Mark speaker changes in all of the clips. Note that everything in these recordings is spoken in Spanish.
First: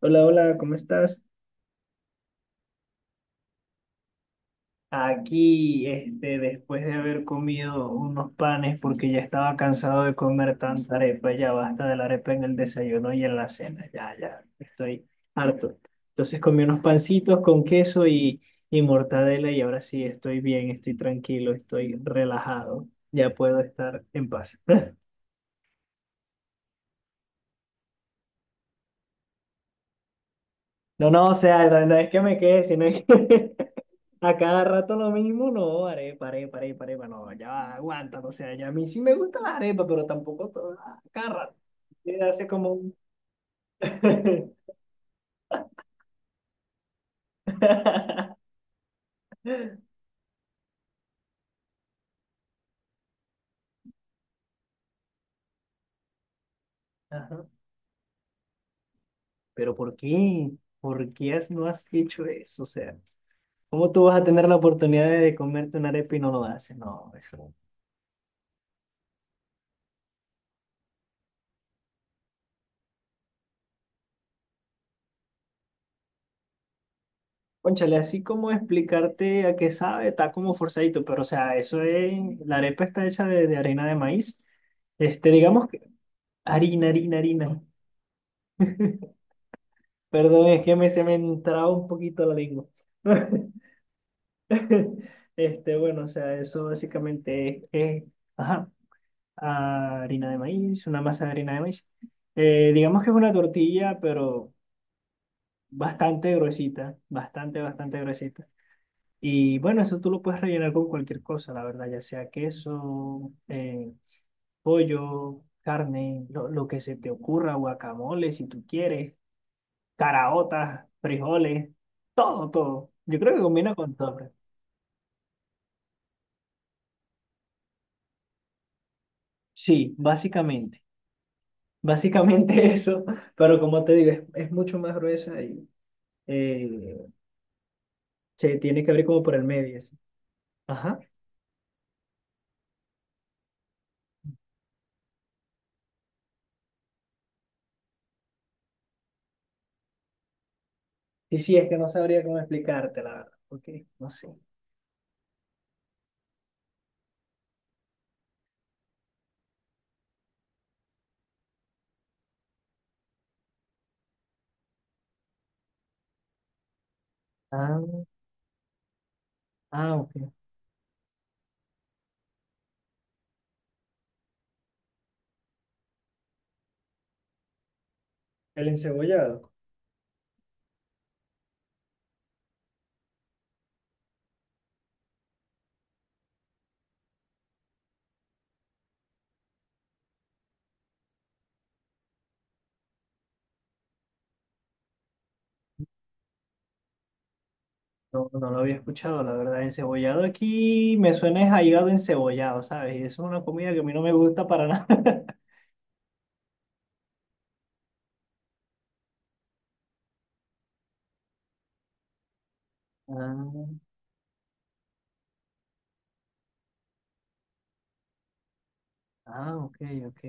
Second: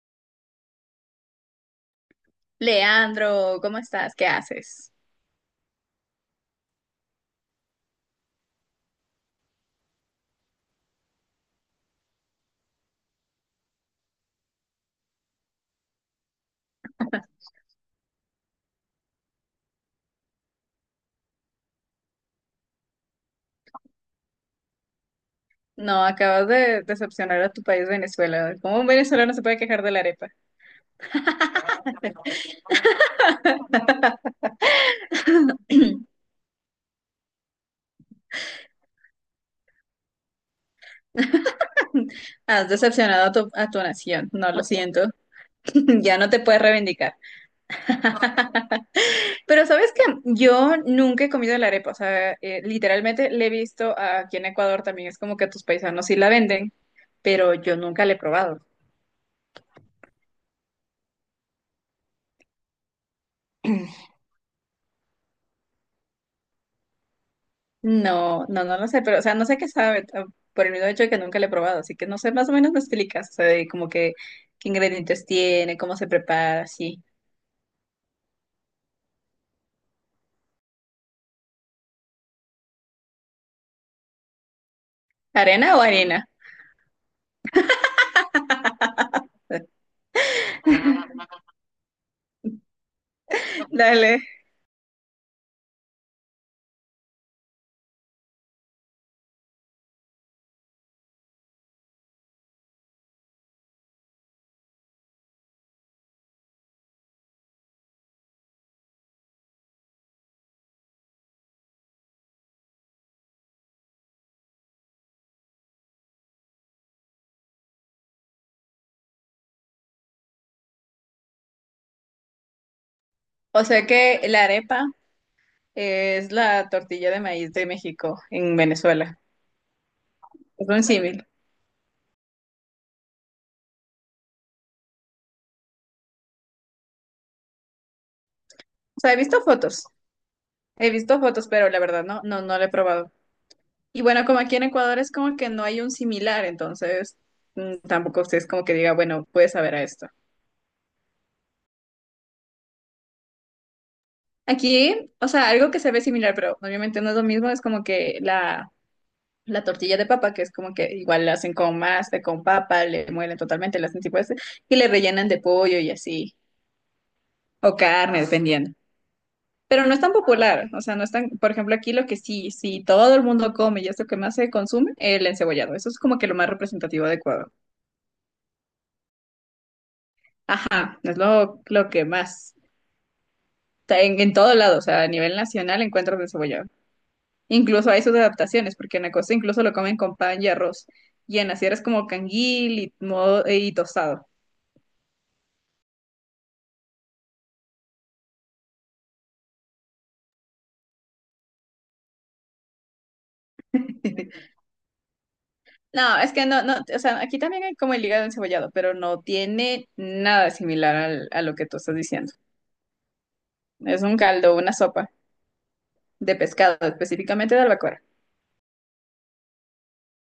Speaker 1: Hola, hola, ¿cómo estás?
Speaker 2: Leandro, ¿cómo estás? ¿Qué haces?
Speaker 1: Aquí, después de haber comido unos panes, porque ya estaba cansado de comer tanta arepa, ya basta de la arepa en el desayuno y en la cena, ya, ya, estoy harto. Entonces comí unos pancitos con queso y mortadela y ahora sí estoy bien, estoy tranquilo, estoy relajado, ya puedo estar en paz.
Speaker 2: No, acabas de decepcionar a tu país, Venezuela. ¿Cómo un venezolano se puede quejar de la arepa?
Speaker 1: No, no, o sea, no es que me quede, sino es que a cada rato lo mismo, no, arepa, arepa, arepa, arepa, no, ya va, aguanta, o sea, ya a mí sí me gusta la arepa, pero tampoco a cada rato. Hace
Speaker 2: Has
Speaker 1: como un...
Speaker 2: decepcionado a tu nación. No, lo siento. Ya no te puedes reivindicar. Pero sabes que yo nunca he comido la arepa. O sea, literalmente le he visto aquí en Ecuador también. Es como que tus paisanos sí la venden,
Speaker 1: Ajá.
Speaker 2: pero yo nunca la he probado.
Speaker 1: Pero ¿por qué? ¿Por qué no has hecho eso? O sea, ¿cómo tú vas a tener la oportunidad de comerte una arepa y no lo haces? No, eso.
Speaker 2: No, no, no lo sé, pero, o sea, no sé qué sabe, por el mismo hecho de que nunca lo he probado, así que no sé, más o menos me explicas, o sea, de como que qué ingredientes tiene, cómo se prepara, sí.
Speaker 1: Cónchale, así como explicarte a qué sabe, está como forzadito, pero o sea, eso es, la arepa está hecha de harina de maíz. Digamos
Speaker 2: ¿Arena o
Speaker 1: que
Speaker 2: harina?
Speaker 1: harina, harina. Perdón, es que se me entraba un poquito la lengua.
Speaker 2: Dale.
Speaker 1: Bueno, o sea, eso básicamente es, ajá, harina de maíz, una masa de harina de maíz. Digamos que es una tortilla, pero bastante gruesita, bastante, bastante gruesita. Y bueno, eso tú lo puedes rellenar con cualquier cosa, la verdad, ya sea queso, pollo, carne, lo que se te ocurra, guacamole, si tú quieres. Caraotas, frijoles, todo, todo. Yo creo que
Speaker 2: O
Speaker 1: combina
Speaker 2: sea
Speaker 1: con todo.
Speaker 2: que la arepa es la tortilla de maíz de México en Venezuela.
Speaker 1: Sí,
Speaker 2: Es
Speaker 1: básicamente.
Speaker 2: un símil.
Speaker 1: Básicamente eso, pero como te digo, es mucho más gruesa y eh, se tiene que
Speaker 2: O
Speaker 1: abrir
Speaker 2: sea, he
Speaker 1: como por
Speaker 2: visto
Speaker 1: el medio.
Speaker 2: fotos,
Speaker 1: Así.
Speaker 2: he
Speaker 1: Ajá.
Speaker 2: visto fotos, pero la verdad no, no, no lo he probado. Y bueno, como aquí en Ecuador es como que no hay un similar, entonces tampoco usted es como que diga, bueno, puede saber a esto.
Speaker 1: Y sí, es que no sabría cómo explicarte, la verdad. Ok, no sé.
Speaker 2: Aquí, o sea, algo que se ve similar, pero obviamente no es lo mismo, es como que la tortilla de papa, que es como que igual la hacen con masa, con papa, le muelen totalmente, la hacen tipo ese, y le rellenan de pollo y así, o
Speaker 1: Ah,
Speaker 2: carne, dependiendo. Pero no
Speaker 1: ah,
Speaker 2: es tan
Speaker 1: ok.
Speaker 2: popular, o sea, no es tan, por ejemplo, aquí lo que sí, sí todo el mundo come y es lo que más se consume, el encebollado. Eso es como que lo más representativo de Ecuador.
Speaker 1: El encebollado.
Speaker 2: Ajá, es lo que más, está en todo lado, o sea, a nivel nacional encuentro el encebollado. Incluso hay sus adaptaciones, porque en la costa incluso lo comen con pan y arroz. Y en la sierra es como canguil y, modo, y tostado.
Speaker 1: No, no lo había escuchado, la verdad. Encebollado aquí me suena es a hígado encebollado, ¿sabes? Y eso es una comida que a mí no me gusta para nada.
Speaker 2: No, es que no, no, o sea, aquí también hay como el hígado encebollado, pero no tiene nada similar a lo que tú estás diciendo.
Speaker 1: Ah,
Speaker 2: Es un caldo, una sopa de pescado, específicamente de albacora.
Speaker 1: ah, ok, ok.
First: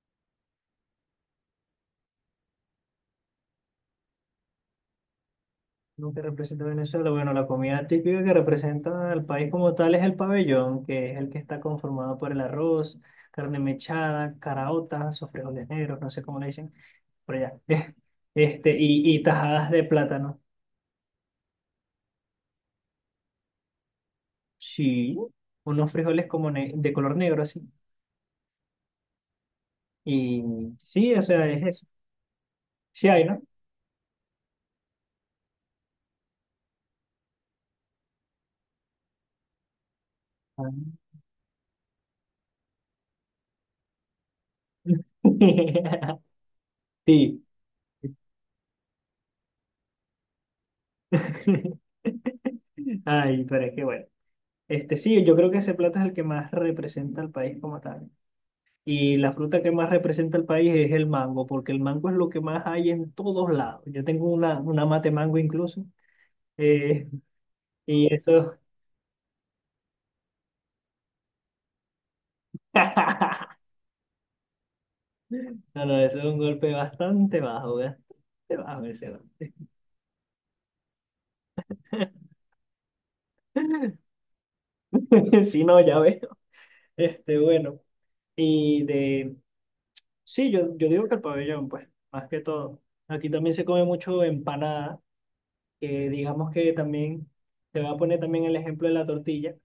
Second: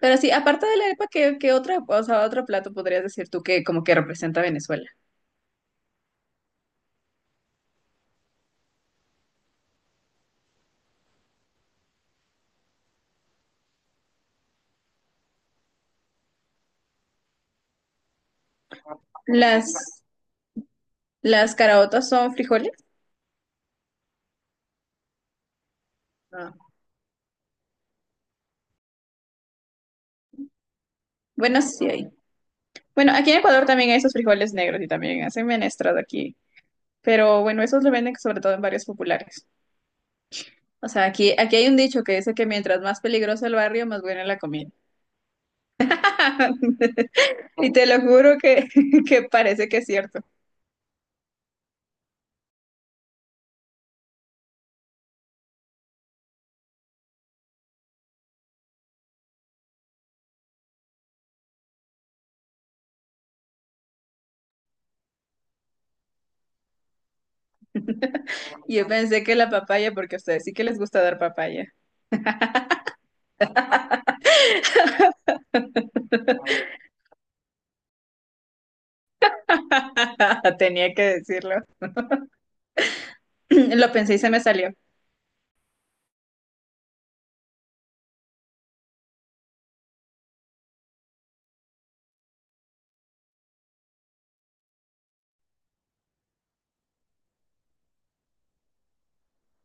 Speaker 2: Pero sí, aparte de la arepa, ¿qué, qué otra, o sea, otro plato podrías decir tú que como que representa a Venezuela?
Speaker 1: Lo que representa Venezuela, bueno, la comida típica que representa al país como tal es el pabellón, que es el que está conformado por el arroz, carne mechada, caraotas o frijoles negros, no sé cómo le dicen, por allá. Y tajadas
Speaker 2: Las,
Speaker 1: de plátano.
Speaker 2: las caraotas son frijoles.
Speaker 1: Sí, unos frijoles como
Speaker 2: Ah.
Speaker 1: de color negro así. Y sí, o sea, es
Speaker 2: Bueno,
Speaker 1: eso.
Speaker 2: sí, hay.
Speaker 1: Sí
Speaker 2: Bueno,
Speaker 1: hay,
Speaker 2: aquí en
Speaker 1: ¿no?
Speaker 2: Ecuador también hay esos frijoles negros y también hacen menestras aquí. Pero bueno, esos lo venden sobre todo en barrios populares.
Speaker 1: Ah.
Speaker 2: O sea, aquí, aquí hay un dicho que dice que mientras más peligroso el barrio, más buena la comida.
Speaker 1: Sí.
Speaker 2: Y te lo juro que, que parece que es cierto.
Speaker 1: Ay, pero es que bueno. Sí, yo creo que ese plato es el que más representa al país como tal. Y la fruta que más representa el país es el mango, porque el mango es lo que más hay en todos lados. Yo tengo una mate mango incluso. eh, y eso,
Speaker 2: Y yo pensé que la papaya, porque a ustedes sí que les gusta dar papaya.
Speaker 1: no, no, eso es un golpe bastante bajo ese golpe.
Speaker 2: Tenía que decirlo. Lo pensé y se me salió.
Speaker 1: Si no, ya veo. Bueno, y de, sí, yo digo que el pabellón, pues, más que todo. Aquí también se come mucho empanada, que digamos que también, te voy a poner también el ejemplo de la tortilla.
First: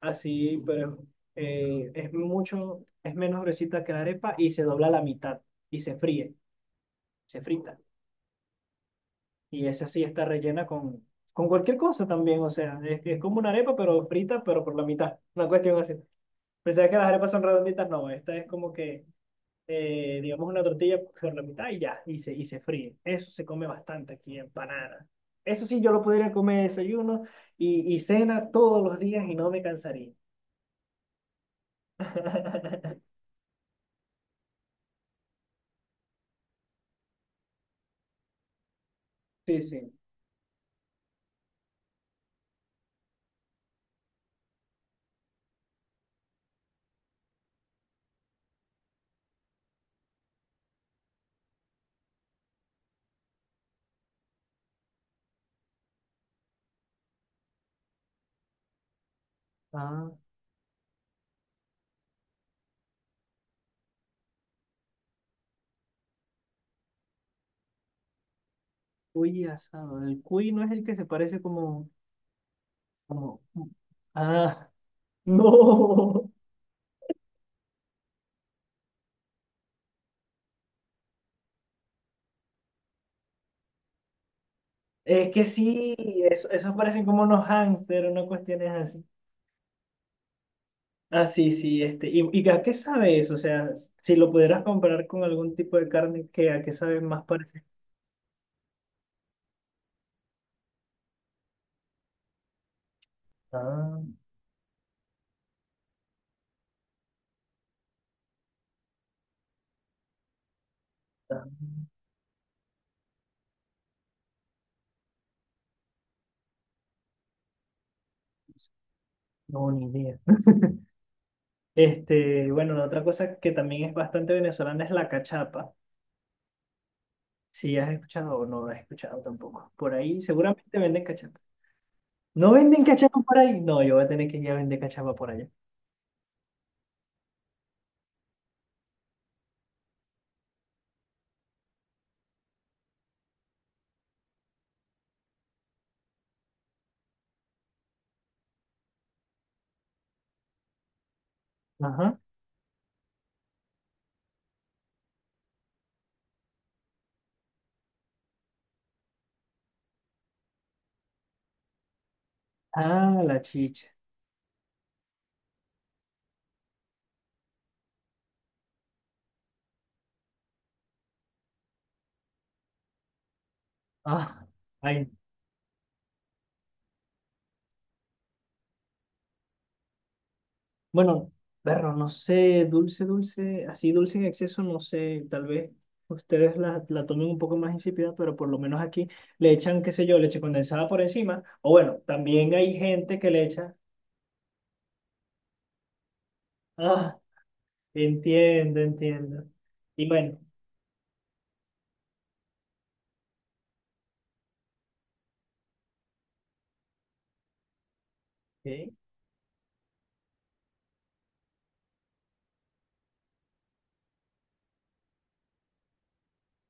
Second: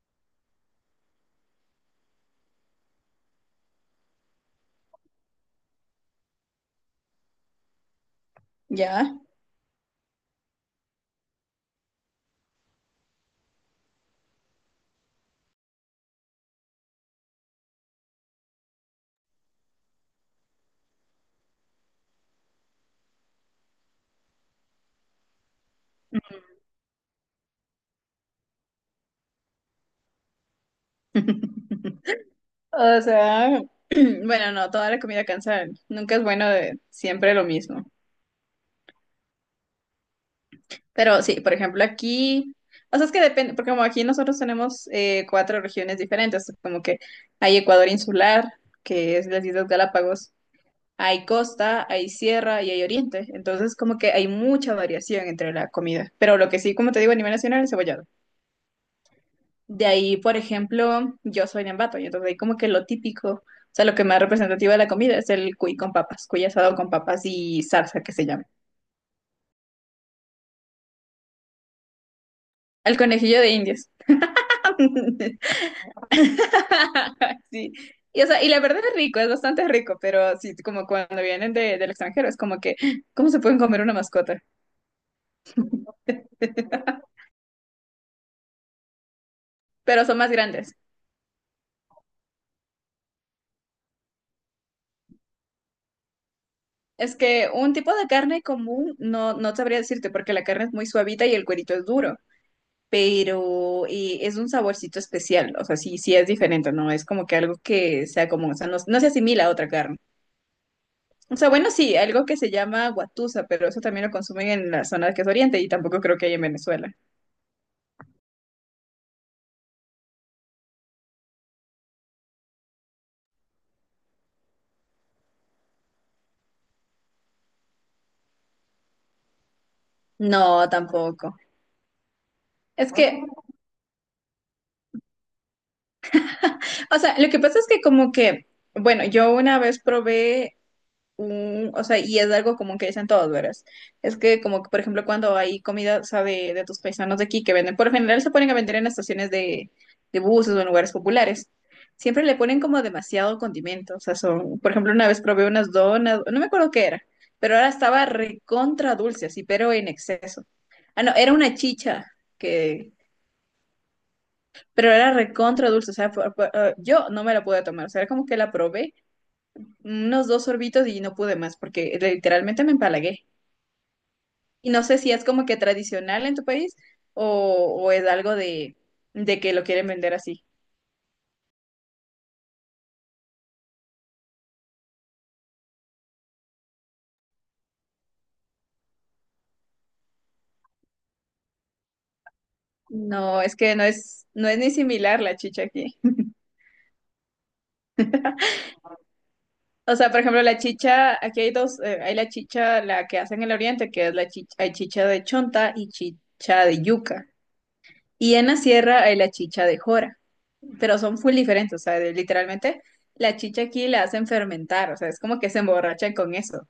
Speaker 1: Así, pero es mucho, es menos gruesita que la arepa y se dobla a la mitad y se fríe, se frita.
Speaker 2: ¿Ya?
Speaker 1: Y esa sí está rellena con cualquier cosa también, o sea, es como una arepa, pero frita, pero por la mitad, una cuestión así. Pensaba que las arepas son redonditas, no, esta es como que, digamos, una tortilla por la mitad y ya, y se fríe. Eso se come bastante aquí, empanada. Eso sí, yo lo podría comer de desayuno y cena todos los días y no me cansaría.
Speaker 2: O sea, bueno, no, toda la comida cansa. Nunca es bueno de siempre lo mismo.
Speaker 1: Sí, sí.
Speaker 2: Pero sí, por ejemplo, aquí, o sea, es que depende, porque como aquí nosotros tenemos cuatro regiones diferentes, como que hay Ecuador insular, que es las Islas Galápagos, hay costa, hay sierra y hay oriente, entonces como que hay mucha variación entre la comida, pero lo que sí, como te digo, a nivel nacional es cebollado. De ahí,
Speaker 1: Ah.
Speaker 2: por ejemplo, yo soy de Ambato, y entonces ahí como que lo típico, o sea, lo que más representativo de la comida es el cuy con papas, cuy asado con papas y salsa que se llama.
Speaker 1: Cuy asado. El cuy no es el que se parece como,
Speaker 2: El conejillo
Speaker 1: como...
Speaker 2: de Indias.
Speaker 1: Ah, no.
Speaker 2: Sí. Y, o sea, y la verdad es rico, es bastante rico, pero sí, como cuando vienen de, del extranjero, es como que, ¿cómo se pueden comer una mascota?
Speaker 1: Es que sí, eso, esos parecen como unos hámster, una cuestión es así.
Speaker 2: Pero son más grandes.
Speaker 1: Ah, sí, sí, este. Y a qué sabe eso? O sea, si lo pudieras comparar con algún tipo de carne, ¿qué, a qué sabe
Speaker 2: Es
Speaker 1: más
Speaker 2: que
Speaker 1: parecido?
Speaker 2: un tipo de carne común no, no sabría decirte porque la carne es muy suavita y el cuerito es duro, pero
Speaker 1: Ah,
Speaker 2: es un saborcito especial, o sea, sí, sí es diferente, no es como que algo que sea común, o sea, no, no se asimila a otra carne. O
Speaker 1: ah,
Speaker 2: sea, bueno, sí, algo que se llama guatusa, pero eso también lo consumen en la zona que es Oriente y tampoco creo que hay en Venezuela.
Speaker 1: no, ni idea. Bueno, la otra cosa que también es bastante venezolana es la cachapa. Si has escuchado o no has escuchado tampoco. Por ahí
Speaker 2: No,
Speaker 1: seguramente venden
Speaker 2: tampoco.
Speaker 1: cachapa. ¿No venden
Speaker 2: Es
Speaker 1: cachapa
Speaker 2: que,
Speaker 1: por ahí? No, yo voy a tener que ir a vender cachapa por allá.
Speaker 2: o sea, lo que pasa es que como que, bueno, yo una vez probé un, o sea, y es algo como que dicen todos, ¿verdad? Es que como que, por ejemplo, cuando hay comida, o sea, de tus paisanos de aquí que venden, por lo general se ponen a vender en estaciones de buses o en lugares populares.
Speaker 1: Ajá.
Speaker 2: Siempre le ponen como demasiado condimento, o sea, son, por ejemplo, una vez probé unas donas, no me acuerdo qué era, pero ahora estaba recontra dulce, así, pero en exceso. Ah, no, era una chicha que,
Speaker 1: Ah, la chicha.
Speaker 2: pero era recontra dulce, o sea, yo no me la pude tomar, o sea, era como que la probé unos dos sorbitos y no pude más, porque literalmente me empalagué.
Speaker 1: Ah,
Speaker 2: Y no sé
Speaker 1: ay.
Speaker 2: si es como que tradicional en tu país o, o es algo de, que lo quieren vender así.
Speaker 1: Bueno, perro, no sé, dulce, dulce, así dulce en exceso, no sé, tal vez ustedes la tomen un poco más insípida, pero por lo menos aquí le echan, qué sé yo, leche condensada por encima. O bueno, también hay gente que
Speaker 2: No,
Speaker 1: le
Speaker 2: es
Speaker 1: echa.
Speaker 2: que no es, no es ni similar la chicha aquí.
Speaker 1: Ah, entiendo, entiendo.
Speaker 2: O
Speaker 1: Y
Speaker 2: sea, por
Speaker 1: bueno,
Speaker 2: ejemplo, la chicha, aquí hay dos, hay la chicha, la que hacen en el oriente, que es la chicha, hay chicha de chonta y chicha de yuca. Y en la
Speaker 1: ok.
Speaker 2: sierra hay la chicha de jora, pero son full diferentes, o sea, de- literalmente la chicha aquí la hacen fermentar, o sea, es como que se emborrachan con eso.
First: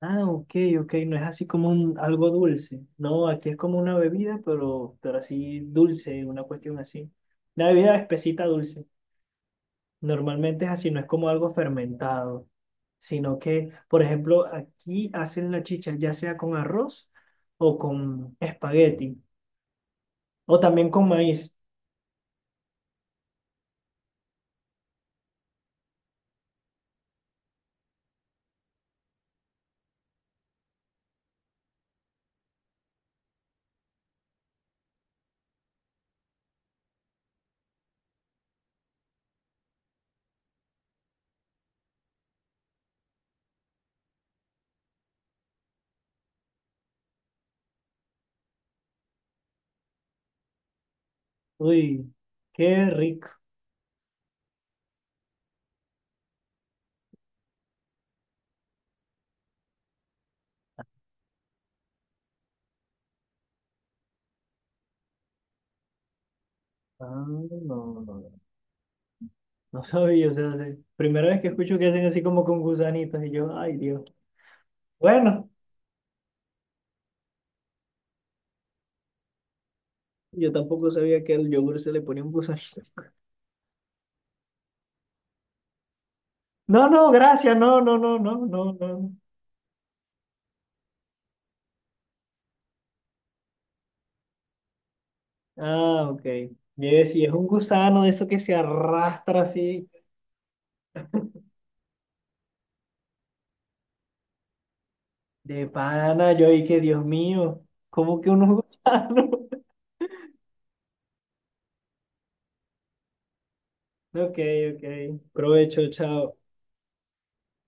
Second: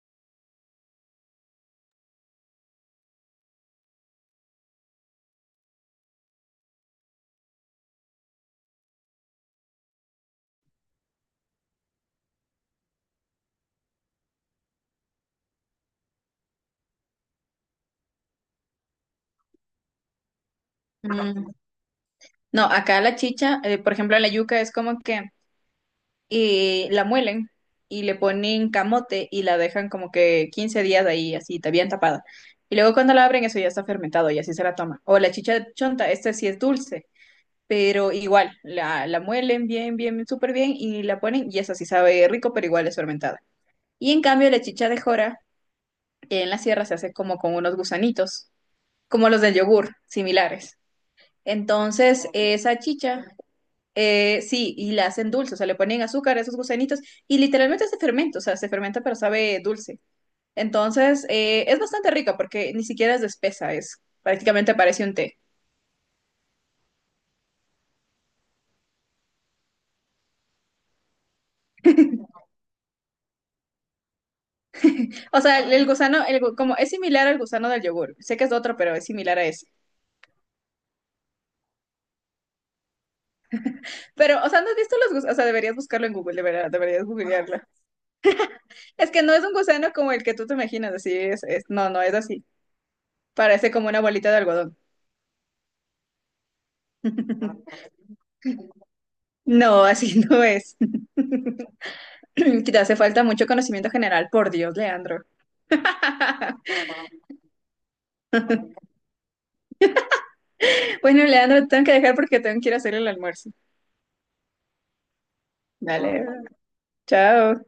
Speaker 1: Ah, ok, ok, no es así como un, algo dulce. No, aquí es como una bebida, pero así dulce, una cuestión así. Una bebida espesita dulce. Normalmente es así, no es como algo fermentado, sino que, por ejemplo, aquí hacen la chicha ya sea con arroz o con espagueti, o también con
Speaker 2: Mm,
Speaker 1: maíz.
Speaker 2: No, acá la chicha, por ejemplo, la yuca es como que la muelen y le ponen camote y la dejan como que 15 días ahí, así, ta- bien tapada. Y luego cuando la abren, eso ya está fermentado y así se la toma. O la chicha de chonta, esta sí es dulce, pero igual, la muelen bien, bien, súper bien y la ponen y esa sí sabe rico, pero igual es fermentada. Y en cambio, la chicha de jora en la sierra se hace como con unos gusanitos, como los del yogur, similares.
Speaker 1: Uy,
Speaker 2: Entonces, esa
Speaker 1: qué
Speaker 2: chicha,
Speaker 1: rico.
Speaker 2: sí, y la hacen dulce, o sea, le ponen azúcar a esos gusanitos y literalmente se fermenta, o sea, se fermenta pero sabe dulce. Entonces, es bastante rica porque ni siquiera es de espesa, es prácticamente parece un té.
Speaker 1: Ah, no, no, no, no sabía, o sea, primera vez que escucho que hacen así como con gusanitos y yo, ay Dios.
Speaker 2: O
Speaker 1: Bueno.
Speaker 2: sea, el gusano, el gu- como es similar al gusano del yogur, sé que es otro, pero es similar a ese.
Speaker 1: Yo tampoco sabía que al yogur se le ponía un gusanito.
Speaker 2: Pero, o sea, ¿no has visto los gusanos? O sea, deberías buscarlo en Google, de verdad,
Speaker 1: No,
Speaker 2: deberías
Speaker 1: no, gracias,
Speaker 2: googlearlo.
Speaker 1: no, no, no, no, no,
Speaker 2: Es
Speaker 1: no.
Speaker 2: que no es un gusano como el que tú te imaginas, así es, No, no es así. Parece como una bolita de algodón.
Speaker 1: Ah, ok. Yo decía, es un gusano de eso que se arrastra
Speaker 2: No,
Speaker 1: así
Speaker 2: así no es. Te hace falta mucho conocimiento general, por Dios, Leandro.
Speaker 1: de pana. Yo y que Dios mío, ¿cómo que unos gusanos?
Speaker 2: Bueno, Leandro, te tengo que dejar porque tengo que ir a hacer el almuerzo.
Speaker 1: Ok, ok. Provecho, chao.
Speaker 2: Dale, chao.